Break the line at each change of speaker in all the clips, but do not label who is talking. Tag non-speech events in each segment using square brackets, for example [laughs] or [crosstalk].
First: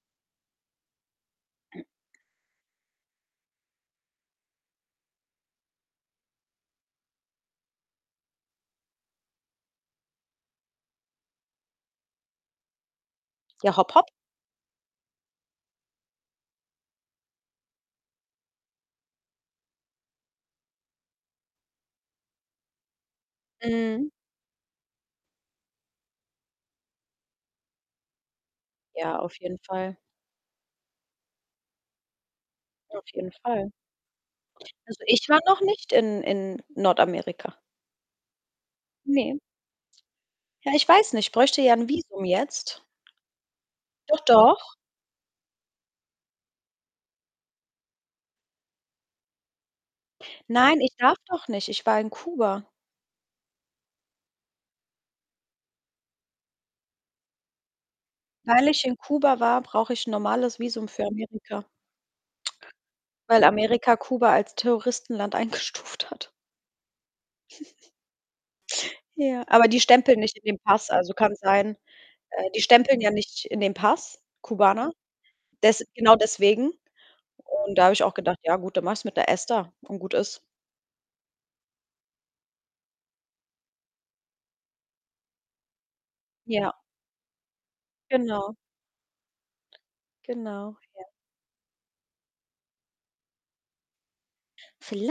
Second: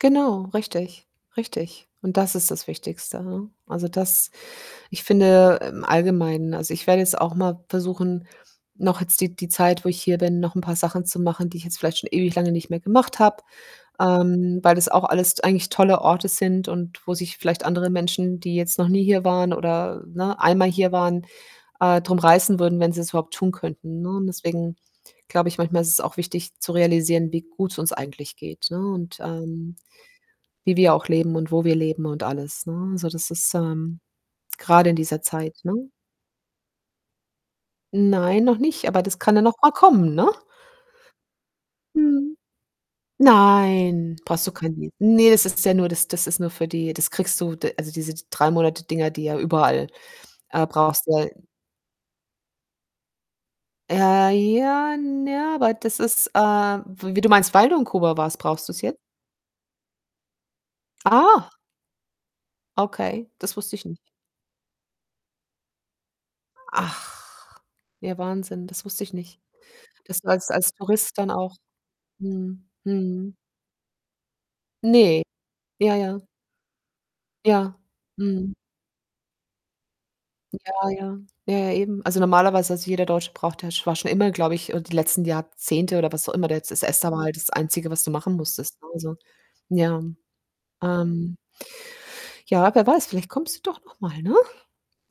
Genau, richtig, richtig.
[clears throat]
Und das ist das Wichtigste, ne? Also, das ich finde im Allgemeinen. Also, ich werde jetzt auch mal versuchen, noch jetzt die die Zeit, wo ich hier bin, noch 'n paar Sachen zu machen, die ich jetzt vielleicht schon ewig lange nicht mehr gemacht habe.
Ja, hopp, hopp.
Ähm, weil das auch alles t eigentlich tolle Orte sind und wo sich vielleicht andere Menschen, die jetzt noch nie hier waren oder, ne, einmal hier waren, äh, drum reißen würden, wenn sie's überhaupt tun könnten, ne,
Mhm.
und deswegen glaube ich, manchmal ist es auch wichtig zu realisieren, wie gut's uns eigentlich geht, ne,
Ja,
und,
auf jeden
ähm,
Fall.
wie wir auch leben und wo wir leben und alles, ne?
Auf
Also, das
jeden
ist,
Fall.
ähm grade in
Also,
dieser
ich war
Zeit,
noch
ne?
nicht in in Nordamerika.
Nein, noch nicht, aber das kann
Ne.
ja noch mal kommen, ne?
Ja, ich weiß nicht, bräuchte ja 'n Visum
Mhm.
jetzt.
Nein,
Doch,
brauchst du
doch.
kein Miet ne, das ist ja nur das das ist nur für die das kriegst du d also, diese 3- Monate-Dinger, die ja überall, äh,
Nein, ich
brauchst,
darf
ja
doch nicht. Ich war in Kuba.
Äh, ja, n ja. Aber das ist, äh w wie du meinst, weil du in Kuba warst,
Weil
brauchst du's
ich in
jet
Kuba war, brauche ich 'n normales Visum für
Ah.
Amerika.
Okay,
Weil
das wusste ich
Amerika
nicht.
Kuba als Terroristenland eingestuft hat.
Ach.
[chuckles]
Ja, Wahnsinn, das wusste ich nicht,
Ja. Aber die stempeln
dass du
nicht in
als
den Pass. Also,
Tourist dann
kann
auch
sein äh, die
mhm.
stempeln ja
Mhm.
nicht in den Pass, Kubaner,
Ne.
des
Ja,
genau
ja.
deswegen,
Ja,
und da habe ich auch gedacht:
mhm.
„Ja gut, dann mache ich's mit 'ner ESTA und gut ist.“
Ja, ja. Ja, ja, eben. Also, normalerweise also, jeder Deutsche braucht ja sch war schon immer, glaube ich, äh, die letzten Jahrzehnte oder was auch immer da jetzt
Ja.
das ESTA war halt das Einzige, was du machen
Genau.
musstest, ne? Also, ja.
Genau, ja.
Ähm ja, wer weiß, vielleicht kommst du doch noch mal, ne?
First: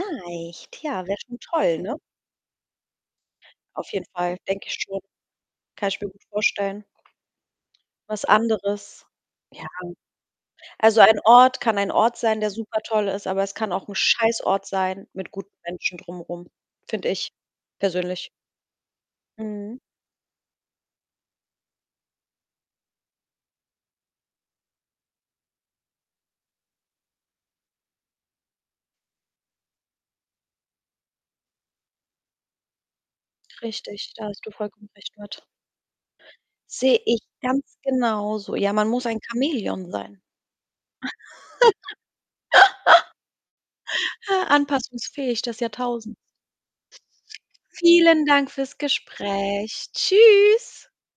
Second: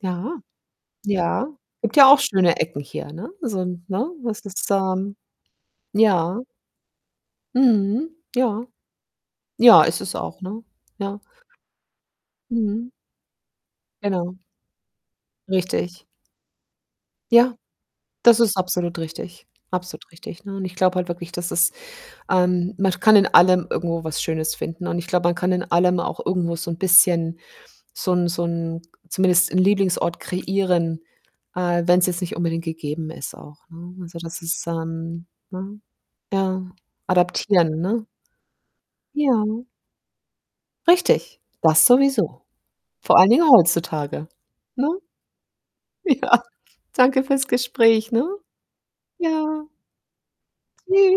Ja.
Ja, wäre schon
Ja.
toll,
Gibt
ne?
ja auch schöne Ecken hier, ne? So 'n
Auf jeden
ne,
Fall,
was das
denke ich
da
schon.
ähm,
Kann ich mir gut
ja.
vorstellen.
Mhm,
Was
ja.
anderes. Ja.
Ja, ist es auch, ne?
Also,
Ja.
ein Ort kann ein Ort sein, der
Mhm.
supertoll ist, aber es kann auch 'n
Genau.
Scheißort sein mit guten Menschen
Richtig.
drum rum. Finde ich
Ja.
persönlich.
Das ist absolut richtig.
Mhm.
Absolut richtig, ne? Und ich glaube halt wirklich, dass es ähm, man kann in allem irgendwo was Schönes finden und ich glaube, man kann in allem auch irgendwo so 'n bisschen so 'n so 'n zumindest 'n Lieblingsort kreieren, äh, wenn's jetzt nicht unbedingt gegeben ist auch, ne?
Richtig,
Also,
da
das
hast du
ist,
vollkommen recht
ähm
mit.
ne? Ja,
Sehe ich ganz
adaptieren, ne?
genauso. Ja, man muss ein
Ja.
Chamäleon sein.
Ricthig. Das sowieso.
[laughs]
Vor allen Dingen heutzutage, ne?
Anpassungsfähig, das Jahrtausend.
Ja. Danke fürs Gespräch, ne?
Vielen Dank fürs
Ja.
Gespräch. Tschüss.
Tschü